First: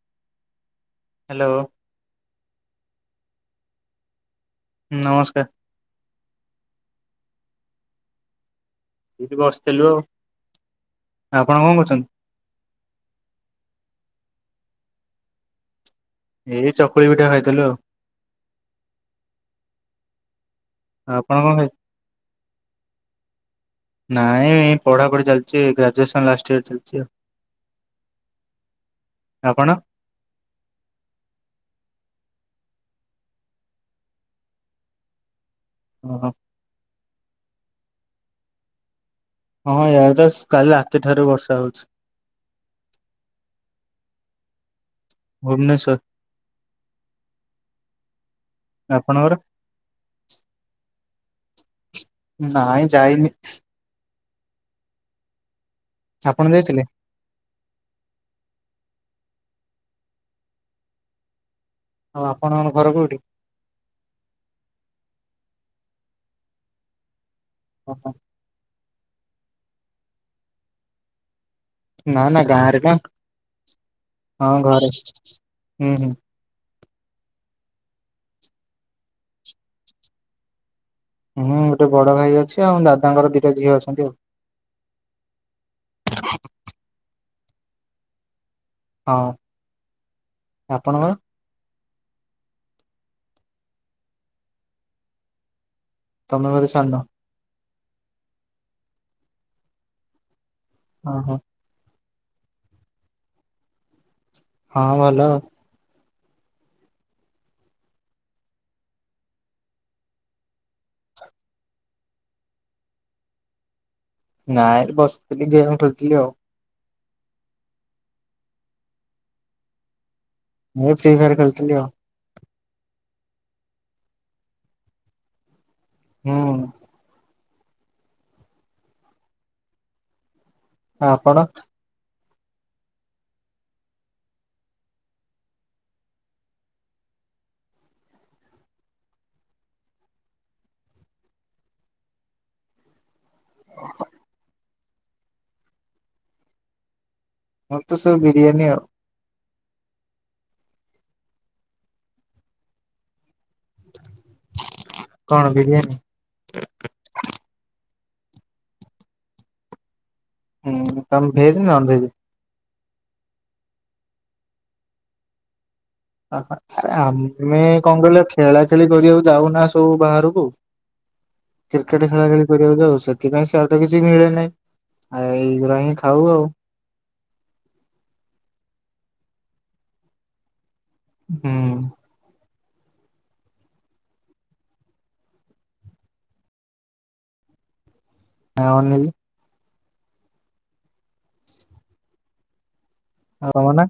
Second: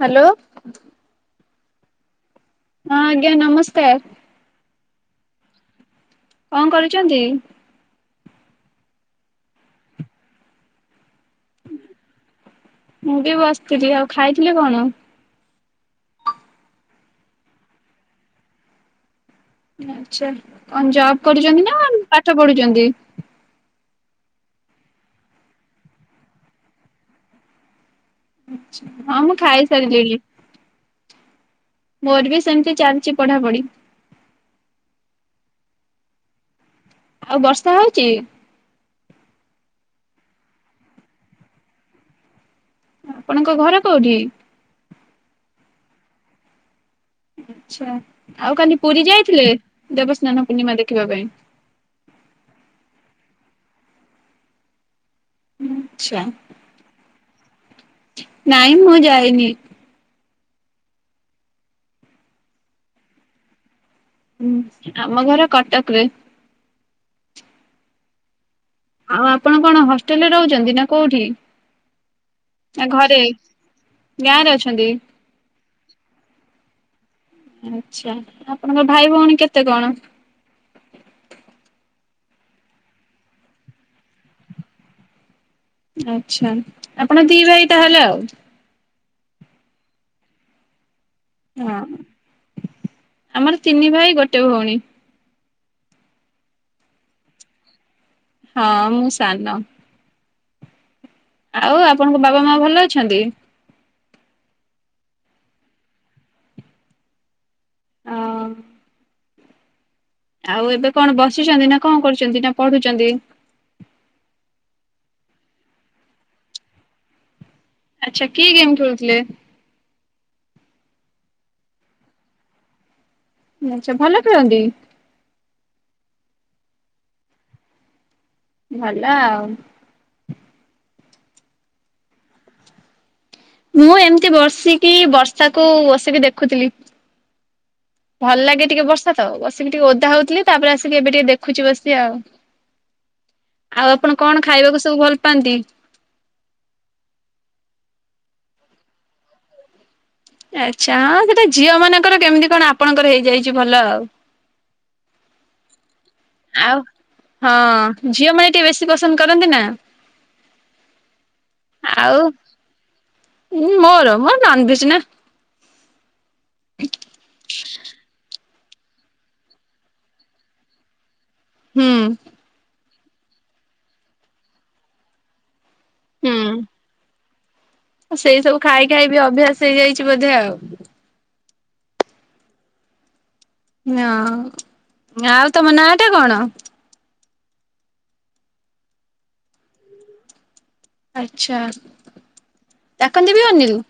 Hello hello ହଁ ଆଜ୍ଞା ନମସ୍କାର ହ ନମସ୍କାର କଣ କରୁଛନ୍ତି? ଏଠି ବସିଥିଲୁ ଆଉ ଆପଣ କଣ କରୁଛନ୍ତି ମୁଁ ବି ବସିଥିଲି ଆଉ ଖାଇଥିଲି କଣ? ଏଇ ଚକୁଳି ପିଠା ଖାଇଥିଲୁ ଆଉ ଆଚ୍ଛା କଣ ଜବ ଆପଣ କଣ କରୁଛନ୍ତି ଖାଇ ନା ପାଠ ପଢୁଛନ୍ତି ନାଇଁ ପଢ଼ାପଢ଼ି ଚାଲିଛି ଗ୍ରାଜୁଏସନ୍ ଲାଷ୍ଟ ଇୟର ଚାଲିଛି ଆଉ ଆଛା ହଁ ମୁଁ ଆପଣ ଖାଇସାରିଲିି ମୋର ବି ସେମିତି ଚାଲିଛି ପଢାପଢି ହୁ ହୋଁ ଆଉ ବର୍ଷା ହଉଛି ହଁ ୟାର ତ କାଲି ରାତିଠାରୁ ବର୍ଷା ହଉଛି ଆପଣଙ୍କ ଘର କୋଉଠି? ଭୁବନେଶ୍ୱର ଆଛା ଆଉ କାଲି ପୁରୀ ଆପଣଙ୍କର ଯାଇଥିଲେ ଦେବସ୍ନାନ ପୂର୍ଣ୍ଣିମା ଦେଖିବା ପାଇଁ ନାଇଁ ଯାଇନି ଆଛା ଆପଣ ଯାଇଥିଲେ ନାଇ ମୁଁ ଯାଏନି ଆଉ ଆପଣଙ୍କ ଘର କୋଉଠି? ହୁଁ ଆମ ଘର କଟକ ରେ ହ ହ ଆଉ ଆପଣ କଣ ହଷ୍ଟେଲ ରେ ରହୁଛନ୍ତି ନା କୋଉଠି ନା ନା ଗାଁରେ ବା ଗାଁ ରେ ହଁ ଅଛନ୍ତି? ଘରେ ହୁଁ ହୁଁ ଆଛା ଆପଣଙ୍କ ଭାଇ ଭଉଣୀ କେତେ କଣ? ହୁଁ ଗୋଟେ ବଡ ଭାଇ ଅଛି ଆଉ ଦାଦାଙ୍କର ଦିଟା ଝିଅ ଅଛନ୍ତି ଆଉ ଆଚ୍ଛା ଆପଣ ଦି ଭାଇ ତାହେଲେ ଆଉ ହଁ ଆପଣଙ୍କର ହଁ ଆମର ତିନି ଭାଇ ଗୋଟେ ଭଉଣୀ ତମେ ବୋଧେ ସାନ ହଁ ମୁଁ ସାନ ହଁ ହଁ ଆଉ ଆପଣଙ୍କ ବାବା ମା ଭଲ ଅଛନ୍ତି ହଁ ଭଲ ହ ଆଉ ଏବେ କଣ ବସିଛନ୍ତି ନା କଣ କରୁଛନ୍ତି ନା ପଢୁଛନ୍ତି ନାଇ ରେ ବସିଥିଲି ଗେମ୍ ଖେଳୁଥିଲି ଆଉ ଆଚ୍ଛା କି ଗେମ୍ ଖେଳୁଥିଲେ? ମୁ ଫ୍ରି ଫାୟାର ଖେଳୁଥିଲି ଆଉ। ଆଚ୍ଛା, ଭଲ ଖେଳନ୍ତି? ହୁଁ। ଭଲ ଆଉ। ଆଉ ଆପଣ? ମୁଁ ଏମିତି ବର୍ସିକି ବର୍ଷାକୁ ବସିକି ଦେଖୁଥିଲି। ଭଲ ଲାଗେ ଟିକେ ବର୍ଷା ତ। ବସିକି ଟିକେ ଓଦା ହଉଥିଲି, ତାପରେ ଆସିକି ଏବେ ଟିକେ ଦେଖୁଚି ବସି ଆଉ। ଆଉ ଆପଣ କଣ ଖାଇବାକୁ ସବୁ ଭଲ ପାଆନ୍ତି? ମୋର୍ ତ ସବୁ ବିରିୟାନୀ ଆଉ। ଆଚ୍ଛା ହଁ ସେଇଟା ଝିଅମାନଙ୍କର। କେମିତି କଣ ଆପଣଙ୍କର ହେଇଯାଇଚି ଭଲ ଆଉ। କଣ ବିରିୟାନୀ? ଆଉ, ହଁ ଝିଅମାନେ ଟିକେ ବେଶୀ ପସନ୍ଦ କରନ୍ତି ନା। ହୁଁ, ତମେ ଭେଜ ନା ନନ୍ ଭେଜ୍? ଆଉ [inaudible] ମୋର ମୋର ନନ୍ ଭେଜ୍ ନା। ଅ ଅ ଆରେ ଆମେ କଣ କହିଲ ଖେଳାଖେଳି କରିବାକୁ ଯାଉନା ସବୁ ବାହାରକୁ। ହୁଁ। କ୍ରିକେଟ ଖେଳାଖେଳି କରିବାକୁ ଯାଉ। ସେଥିପାଇଁ ସାଡେ ତ କିଛି ମିଳେ ନାହିଁ, ଆଉ ଏଇଗୁରା ହିଁ ଖାଉ ଆଉ। ଆ ସେଇ ସବୁ ଖାଇ ଖାଇ ବି ଅଭ୍ୟାସ ହେଇଯାଇଛି ବୋଧେ ଆଉ। ହୁଁ। ହଁ, ଆଉ ତମ ନାଁ ଟା କଣ? [unintelligible] ଆଚ୍ଛା। ଡାକନ୍ତି ବି ଆଉ ଅନିଲ। ତମ ନାଁ,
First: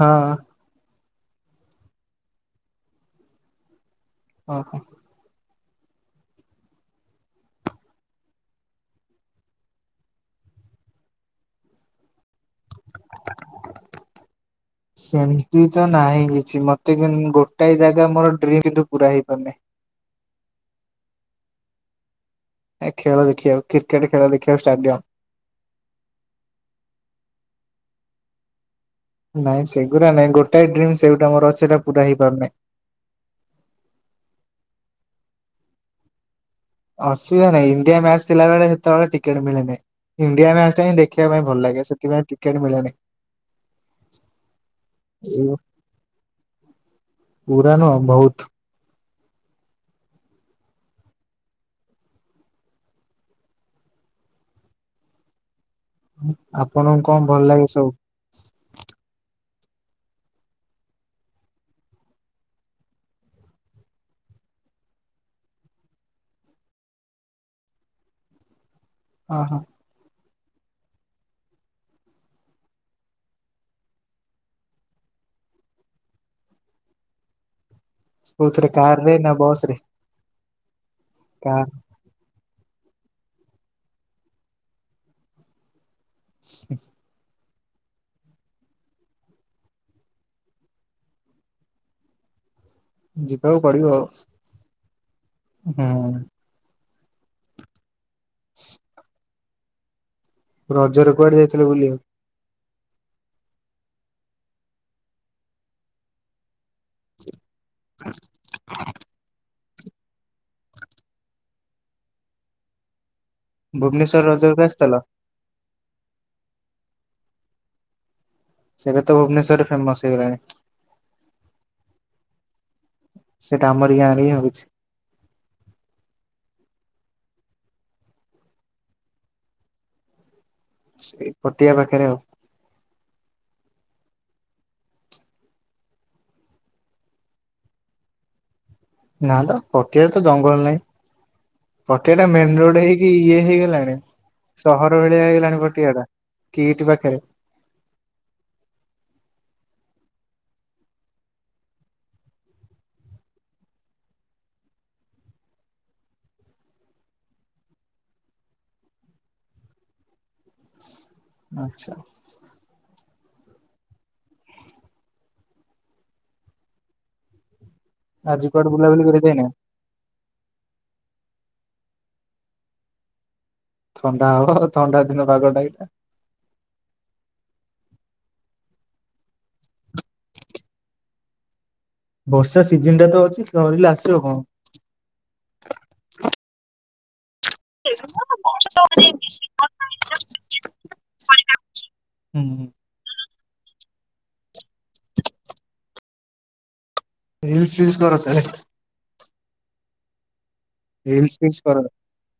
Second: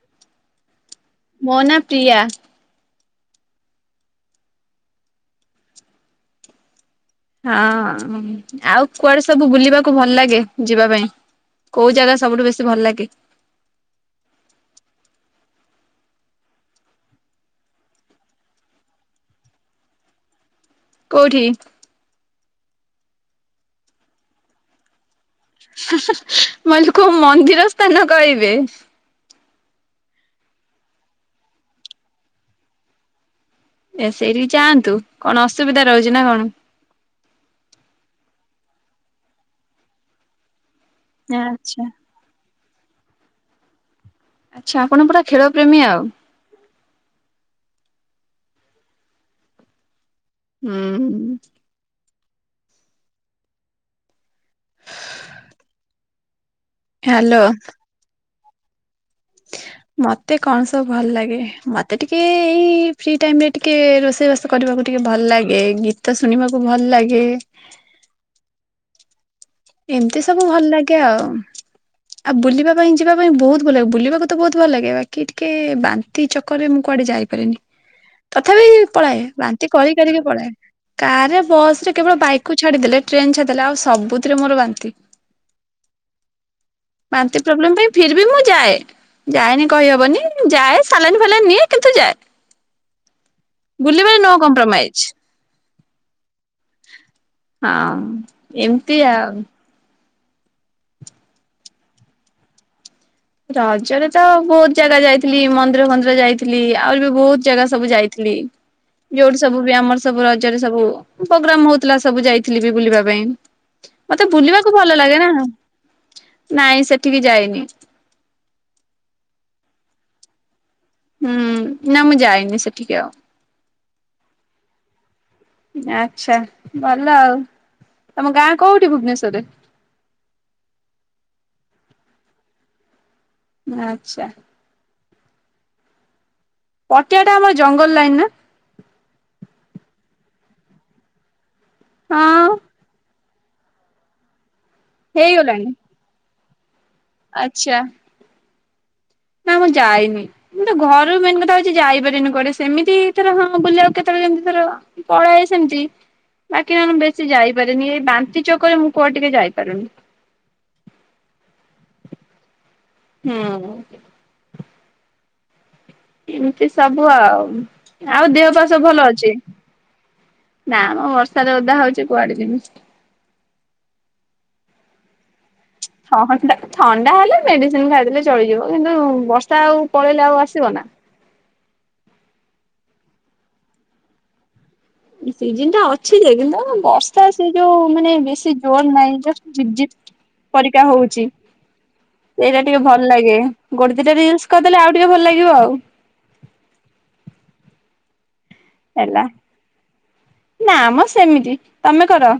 ହଁ। ମୋ ନାଁ ପ୍ରିୟା। ଓହୋ। ହଁ, ଆଉ କୁଆଡେ ସବୁ ବୁଲିବାକୁ ଭଲ ଲାଗେ ଯିବା ପାଇଁ? କୋଉ ଜାଗା ସବୁଠୁ ବେଶୀ ଭଲ ଲାଗେ? ସେମିତି ତ ନାହିଁ କିଛି ମତେ କିଂ ଗୋଟାଏ ଜାଗା ମୋର ଡ୍ରିମ୍ କିନ୍ତୁ ପୁରା ହେଇପାରୁନାହିଁ। କୋଉଠି? ଏ ଖେଳ ଦେଖିବାକୁ। କ୍ରିକେଟ ଖେଳ ଦେଖିବାକୁ ଷ୍ଟାଡିୟମ୍। ମୁଁ ଭାବିଲି କୋଉ ମନ୍ଦିର ସ୍ଥାନ କହିବେ। ନାଇଁ ସେଗୁରା ନାଇଁ। ଗୋଟାଏ ଡ୍ରିମ୍ ସେଇଟା ମୋର ଅଛି ସେଟା ପୁରା ହେଇପାରୁନାହିଁ। ଏ ସେଇଠିକି ଯାଆନ୍ତୁ। କଣ ଅସୁବିଧା ରହୁଚି ନା କଣ? ଆସୁବିଧା ନାହିଁ। ଇଣ୍ଡିଆ ମ୍ୟାଚ ଥିଲାବେଳେ ସେତେବେଳେ ଟିକେଟ୍ ମିଳେ ନାହିଁ। ଇଣ୍ଡିଆ ମ୍ୟାଚଟା ହିଁ ଦେ ଖିଆ ପାଇଁ ଭଲ ଆଚ୍ଛା। ଲାଗେ। ସେଥିପାଇଁ ଟିକେଟ୍ ମିଳେନି। ଆଚ୍ଛା ଆପଣ ପୁରା ଖେଳ ଏଇ ପ୍ରେମୀ ଆଉ। ପୁରା ନୁହଁ ବହୁତ୍‌। ହୁଁ। ଆପଣଙ୍କୁ କଣ ହ୍ୟାଲୋ ଭଲ ଲାଗେ ସବୁ? ମତେ କଣ ସବୁ ଭଲ ଲାଗେ? ମତେ ଟିକେ ଏଇ ଫ୍ରି ଟାଇମରେ ଟିକେ ରୋଷେଇବାସ୍ ସ କରିବାକୁ ଟିକେ ଭଲ ଲାଗେ। ଗୀତ ଶୁଣିବାକୁ ଭଲ ଲାଗେ। ଅ ହ। ଏମିତି ସବୁ ଭଲ ଲାଗେ ଆଉ। ଆଉ ବୁଲିବା ପାଇଁ ଯିବା ପାଇଁ ବହୁତ୍ ଭଲ ଲାଗେ। ବୁଲିବାକୁ ତ ବହୁତ ଭଲ ଲାଗେ। ବାକି ଟିକେ ବାନ୍ ନ୍ତି [unintelligible] ଚକରେ ମୁଁ କୁଆଡେ ଯାଇପାରେନି। ତଥାପି କୋଉଥିରେ କାର ରେ ପଳାଏ ନା ବସ ବାନ୍ତି ରେ? କରିି [unintelligible] ପଳାଏ। କାରରେ, କାର ବସ୍ ରେ, କେବଳ ବାଇକ୍ କୁ ଛାଡିଦେଲେ, ଟ୍ରେନ୍ ଛାଡିଦେଲେ, ଆଉ ସବୁ ଥିରେ ମୋର ବାନ୍ତି। [inaudible] ବାନ୍ତି ପ୍ରୋବ୍ଲେମ ପାଇଁ, ଫିର୍ ବି ମୁଁ ଯାଏ। ଯାଏନି କହିହବନି, ଯାଏ ସାଲାଇନ୍ ଫାଲାଇନ୍ ନିଏ, କିନ୍ତୁ ଯାଏ। ଯିବାକୁ ପଡିବ ଆଉ ବୁଲିବାରେ ନୋ କମ୍ପ୍ରୋମାଇଜ୍। ହୁଁ ହଁ, ଏମିତି ଆଉ। ରଜରେ କୁଆଡେ ଯାଇଥିଲେ ବୁଲିବାକୁ? ରଜରେ ତ ବହୁତ ଜାଗା ଯାଇଥିଲି, ମନ୍ଦିର ଫନ୍ଦିର ଯାଇଥିଲି। ଥିଲି। ଆହୁରି ବି ବହୁତ ଜାଗା ସବୁ ଯାଇଥିଲି। ଯୋଉଠି ସବୁ ବି ଆମର ସବୁ ରଜରେ ସବୁ ପ୍ରୋଗ୍ରାମ ହଉଥିଲା, ସବୁ ଯାଇଥିଲି ବି ବୁଲିବା ପାଇଁ। ଭୁବନେଶ୍ୱର ମତେ ରଜକୁ ବୁଲିବାକୁ ଆସିଥିଲ ଭଲ ଲାଗେ ନା। ନାଇଁ ସେଠିକି ଯାଇନି। ସେଇଟା ତ ଭୁବନେଶ୍ୱରରେ ଫେମସ୍ ହେଇଗଲାଣି? ହୁଁ, ନା, ମୁଁ ଯାଇନି ସେଠିିକି ଆଉ। ସେଇଟା ଆମରି ଗାଁରେ ହିଁ ହଉଛି। ଆଚ୍ଛା, ଭଲ ଆଉ। ତମ ଗାଁ କୋଉଠି ଭୁବନେଶ୍ୱରରେ? ସେ ପଟିଆ ପାଖରେ ଆଉ। ଆଚ୍ଛା, ପଟିଆଟା ଆମର ଜଙ୍ଗଲ ଲାଇନ ନା? ନା, ତ, ପଟିଆରେ ତ ଜଙ୍ଗଲ ନାହିଁ। ପଟିଆ ନା ଟା ହଁ ମେନ ରୋଡ ହେଇକି ଇଏ ହେଇଗଲାଣି, ସହର ଭଳିଆ ହେଇଗଲାଣି ପଟିଆଟା। କିଟ୍ ପାଖରେ। ଆଚ୍ଛା, ନା, ମୁଁ ଯାଇନି। ମୁଁ ତ ଘରୁ ମେନ୍ କଥା ହଉଛି ଯାଇପାରେନି କୁଆଡେ। ସେମିତି ହେଇଥିଲେ ହଁ ବୁଲିବାକୁ କେତେବେଳେ କେମିତି କର ପଳାଏ ସେମିତି। ବାକି ନହେଲେ ବେଶୀ ଯାଇପାରେନି, ଏଇ ବାନ୍ତି ଚକରରେ ମୁଁ କୁଆଡେ ଟିକେ ଯାଇପାରୁନି। ଆଚ୍ଛା, ହୁଁ ଏମିତି ସବୁ ଆଉ। ଆଉ ଆଜି ଦେହ କୁଆଡେ ପାହା ସବୁ ବୁଲାବୁଲି ଭଲ କରି ଅଛି? ଯାଇନା ନା, ମ, ବର୍ଷାରେ ଓଦା ହଉଛି କୁଆଡେ ଯିମି। ଥଣ୍ଡା ହବ। ଥଣ୍ଡା ଦିନ ପାଗଟା ଏଇଟା। ଥଣ୍ଡା, ଥଣ୍ଡା ହେଲେ ମେଡିସିନ ଖାଇଦେଲେ ଚଳିଯିବ। କିନ୍ତୁ ବର୍ଷା ଆଉ ପଳେଇଲେ ଆଉ ଆସିବ ନା। ବର୍ଷା ସିଜନଟା ତ ଅଛି, ସରିଲେ ଆସିବ କଣ। ସିଜିନଟା ଅଛି ଯେ, କିନ୍ତୁ ବର୍ଷା ସେ ଯୋଉ ମାନେ ବେଶୀ ଜୋର ନାହିଁ, ଯଷ୍ଟ ଝିପ୍ ଝିପ୍ ପରିକା ହଉଛି। ସେଇଟା ହୁଁ ଟିକେ ଭଲ ଲାଗେ। ଗୋଟେ, ଦିଟା, ରିଲସ କରିଦେଲେ ଆଉ ଟିକେ ଭଲ ଲାଗିବ ଆଉ। ରିଲ୍ସ ଫିଲ୍ସ କର ତାହେଲେ? ହେଲା, ନାମ ରିଲ୍ସ ସେମିତି। ଫିଲ୍ସ କର। ତମେ କର?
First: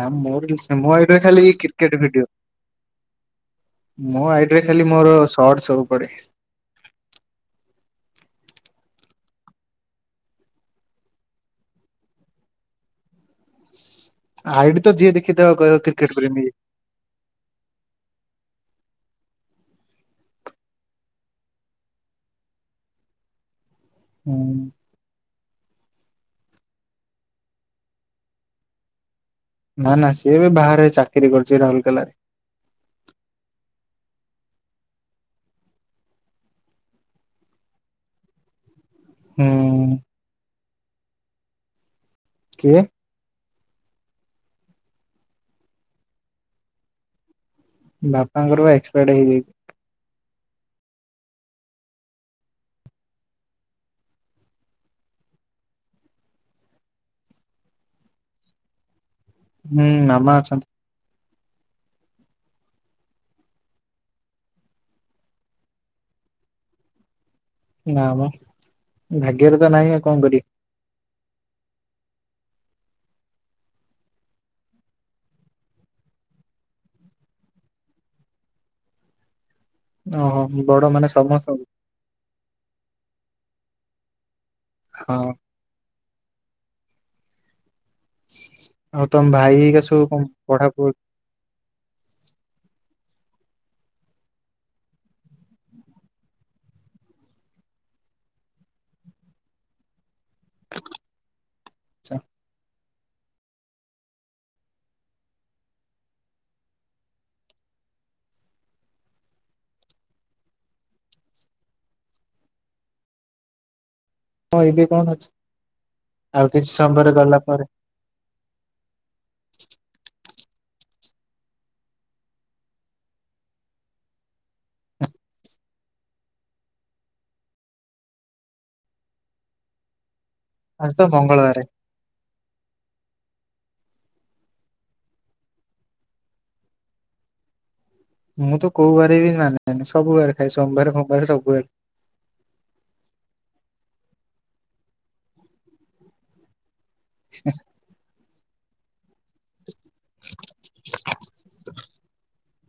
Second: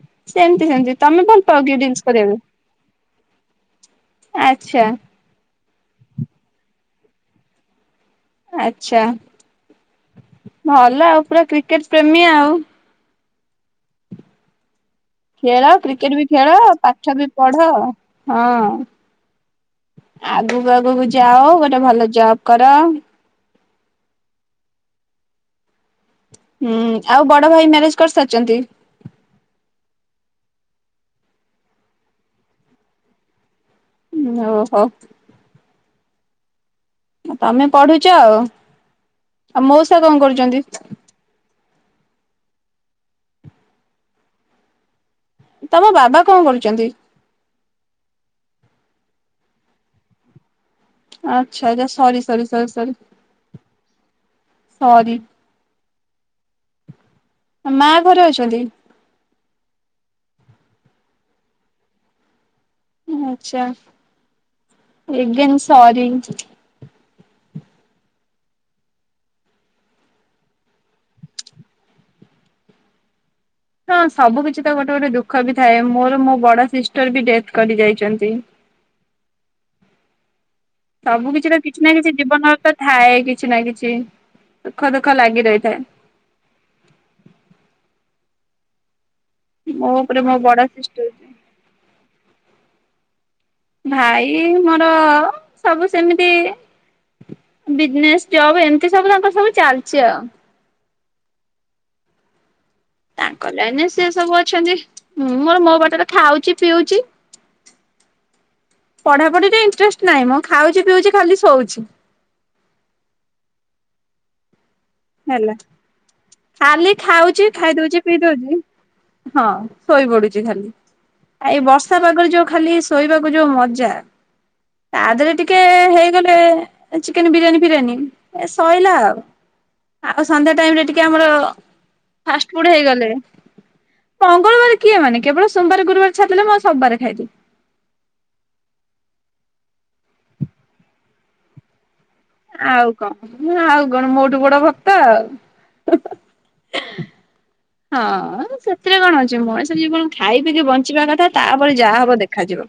ନା, ସେମିତି ମୋର ମୁଁ ସେମିତି ଆଇଡିରେ ତମେ ଭଲ ଖାଲି ପାଅ କି ରିଲସ କ୍ରିକେଟ ଭିଡିଓ। କରିବାକୁ ମୋ ଆଇଡିରେ ଆଚ୍ଛା ଖାଲି ମୋର ସଟ୍ସ ସବୁ ପଡେ। ଆଚ୍ଛା, ଭଲ ଆଉ ପୁରା କ୍ରିକେଟ ପ୍ରେମୀ ଆଉ? ଆଇଡି ତ ଯିଏ ଦେଖି ଖେଳ, କ୍ରିକେଟ ବି ଖେଳ, ପାଠ ବି ପଢ, ହଁ। ଆଗକୁ ଆଗକୁ ଯାଅ ଗୋଟେ ଭଲ ଜବ୍ କର। ହୁଁ। ହୁଁ ଆଉ ବଡ ଭାଇ ମ୍ୟାରେଜ୍ କରିସାରିଚନ୍ତି? ନା ନା ସିଏ ଏବେ ବାହାରେ ଚାକିରି କରଚି ରାଉଲକେଲାରେ। ଉଁ ଓହୋ। ଆ ତମେ ପଢୁଚ ଆଉ ଆଉ ହୁଁ। ମଉସା କଣ କରୁଚନ୍ତି? କିଏ? ତମ ବାବା କଣ କରୁଚନ୍ତି? ବାପାଙ୍କର ପା ଏକ୍ସପାୟାଡ଼ ହେଇଯାଇଚି। ଆଚ୍ଛା ଆଚ୍ଛା ସରି ସରି ସରି ସରି ସରି। ଆ ମା ଘରେ ଅଛନ୍ତି? ହୁଁ ମାମା ଅଛନ୍ତି। ଆଛା ଏଗେନ୍ ସରି। ନା ମ୍ ଭାଗ୍ୟରେ ତ ନାହିଁ ଆଉ କଣ କରିବି। ହଁ ସବୁ କିଛି ତ ଗୋଟେ ଗୋଟେ ଦୁଃଖ ବି ଥାଏ ମୋର ମୋ ବଡ ସିଷ୍ଟର୍ ବି ଡେଥ୍ କରି ଯାଇଚନ୍ତି। ଓହୋ। ବଡ ମାନେ ସବୁ ସମସ୍ତଙ୍କ କିଛିର କିଛି ନା କିଛି ଜୀବନର ତ ଥାଏ କିଛି ନା କିଛି ସୁଖ ହଁ ଦୁଃଖ ଲାଗି ରହିଥାଏ। ଆଉ ତମ ଭାଇ ହେରିକା ମୋ ସବୁ ଉପରେ କଣ ମୋ ବଡ ପଢା ପଢୁଛ ସିଷ୍ଟର ଭାଇ ମୋର ସବୁ ସେମିତି ବିଜନେସ୍ ଜବ୍ ଏମିତି ସବୁ ତାଙ୍କର ସବୁ ଚାଲିଚି ଆଉ। ଆଛା। ତାଙ୍କ ଲାଇନ୍ ରେ ସେ ସବୁ ଅଛନ୍ତି ମୁଁ ମୋର ମୋ ବାଟରେ ଖାଉଚି ପିଉଚି ପଢ଼ାପଢ଼ିରେ ଇଣ୍ଟରେଷ୍ଟ ନାହିଁ ମ ଖାଉଚି ପିଉଚି ଖାଲି ଶୋଉଚି। ହଁ ଏବେ କଣ ଅଛି? ହେଲା ଆଉ କିଛି ଖାଲି ସମୟରେ ଗଲା ଖାଉଚି ପରେ ଖାଇ ଦଉଚି ପିଇ ଦଉଚି ହଁ ଶୋଇ ପଡୁଚି ଖାଲି। ଆ ଏଇ ବର୍ଷା ପାଗରେ ଯୋଉ ଖାଲି ଶୋଇବାକୁ ଯୋଉ ମଜା ତା ଦେହରେ ଟିକେ ହେଇଗଲେ ଚିକେନ ବିରିୟାନୀ ଫିରିୟାନୀ ଏ ଶଇଲା ଆଉ। ଆଉ ସନ୍ଧ୍ୟା ଟାଇମ୍ ରେ ଆଜି ଟିକେ ତ ଆମର ମଙ୍ଗଳବାରେ ଫାଷ୍ଟ ଫୁଡ ହେଇଗଲେ ମଙ୍ଗଳବାର କିଏ ମାନେ କେବଳ ସୋମବାର ଗୁରୁବାର ଛାଡ଼ ଦେଲେ ମୁଁ ଆଉ ସବୁବାର ଖାଇଦିଏ। ମୁଁ ତ କୋଉ ବାରେ ବି ମାନେନି ସବୁ ବାରେ ଖାଇଏ ସୋମବାର ଖୋମବାର ସବୁବାରେ। ଆଉ କଣ ଆଉ କଣ ମୋଠୁ ବଡ ଭକ୍ତ ଆଉ। [unintelligible] ହଁ ସେଥିରେ କଣ ଅଛି ମଣିଷ ଜୀବନ ଖାଇ ପିକି ବଞ୍ଚିବା କଥା ତାପରେ ଯାହା ହବ ଦେଖାଯିବ।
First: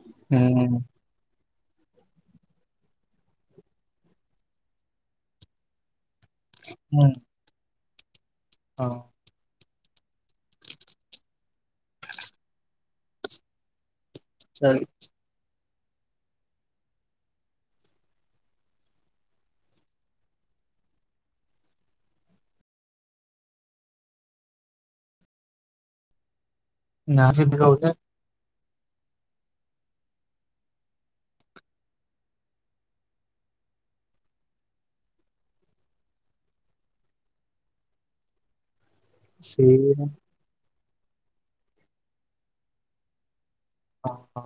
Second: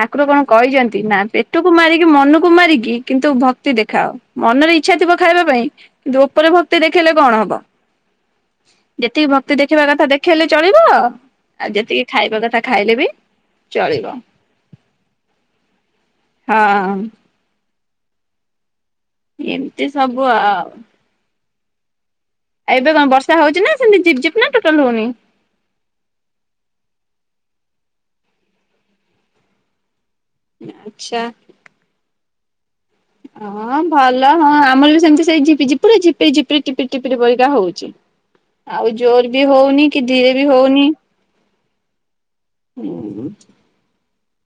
ଠାକୁର କଣ ହୁଁ କହିଚନ୍ତି ନା ଟୁକୁ ମାରିକି ମନକୁ ମାରିକି କିନ୍ତୁ ଭକ୍ତି ଦେଖାଅ ମନରେ ଇଚ୍ଛା ଥିବ ଖାଇବା ପାଇଁ ଧୋପରେ ଭକ୍ତି ହୁଁ ଦେଖେଇଲେ କଣ ହବ ହଁ। ଯେତିକି ଭକ୍ତି ଦେଖିବା କଥା ଦେଖେଇଲେ ଚଳିବ ଆଉ ଯେତିକି ଖାଇବା କଥା ଖାଇଲେ ବି ଚଳିବ [unintelligible] ହଁ। ଏମିତି ସବୁ ଆଉ। ଏବେ କଣ ବର୍ଷା ହଉଚି ନା ସେମିତି ଝିପ୍ ଝିପ୍ ନା ଟୋଟାଲ ହଉନି? ନା ସେଠୀ ରହୁଛେ। ଆଚ୍ଛା। ହଁ, ଭଲ ହଁ ଆମର ବି ସେମିତି ସେଇ ଝିପିଝିପ ପୁରା ଜିପେଇ ଟିପିରି ଟିପିକା ପରିକା ହଉଛି। ଆଉ ଜୋର ବି ହଉନି, ସେଇ କି ଧିରେ ବି ହଉନି। ହଁ, ହଁ।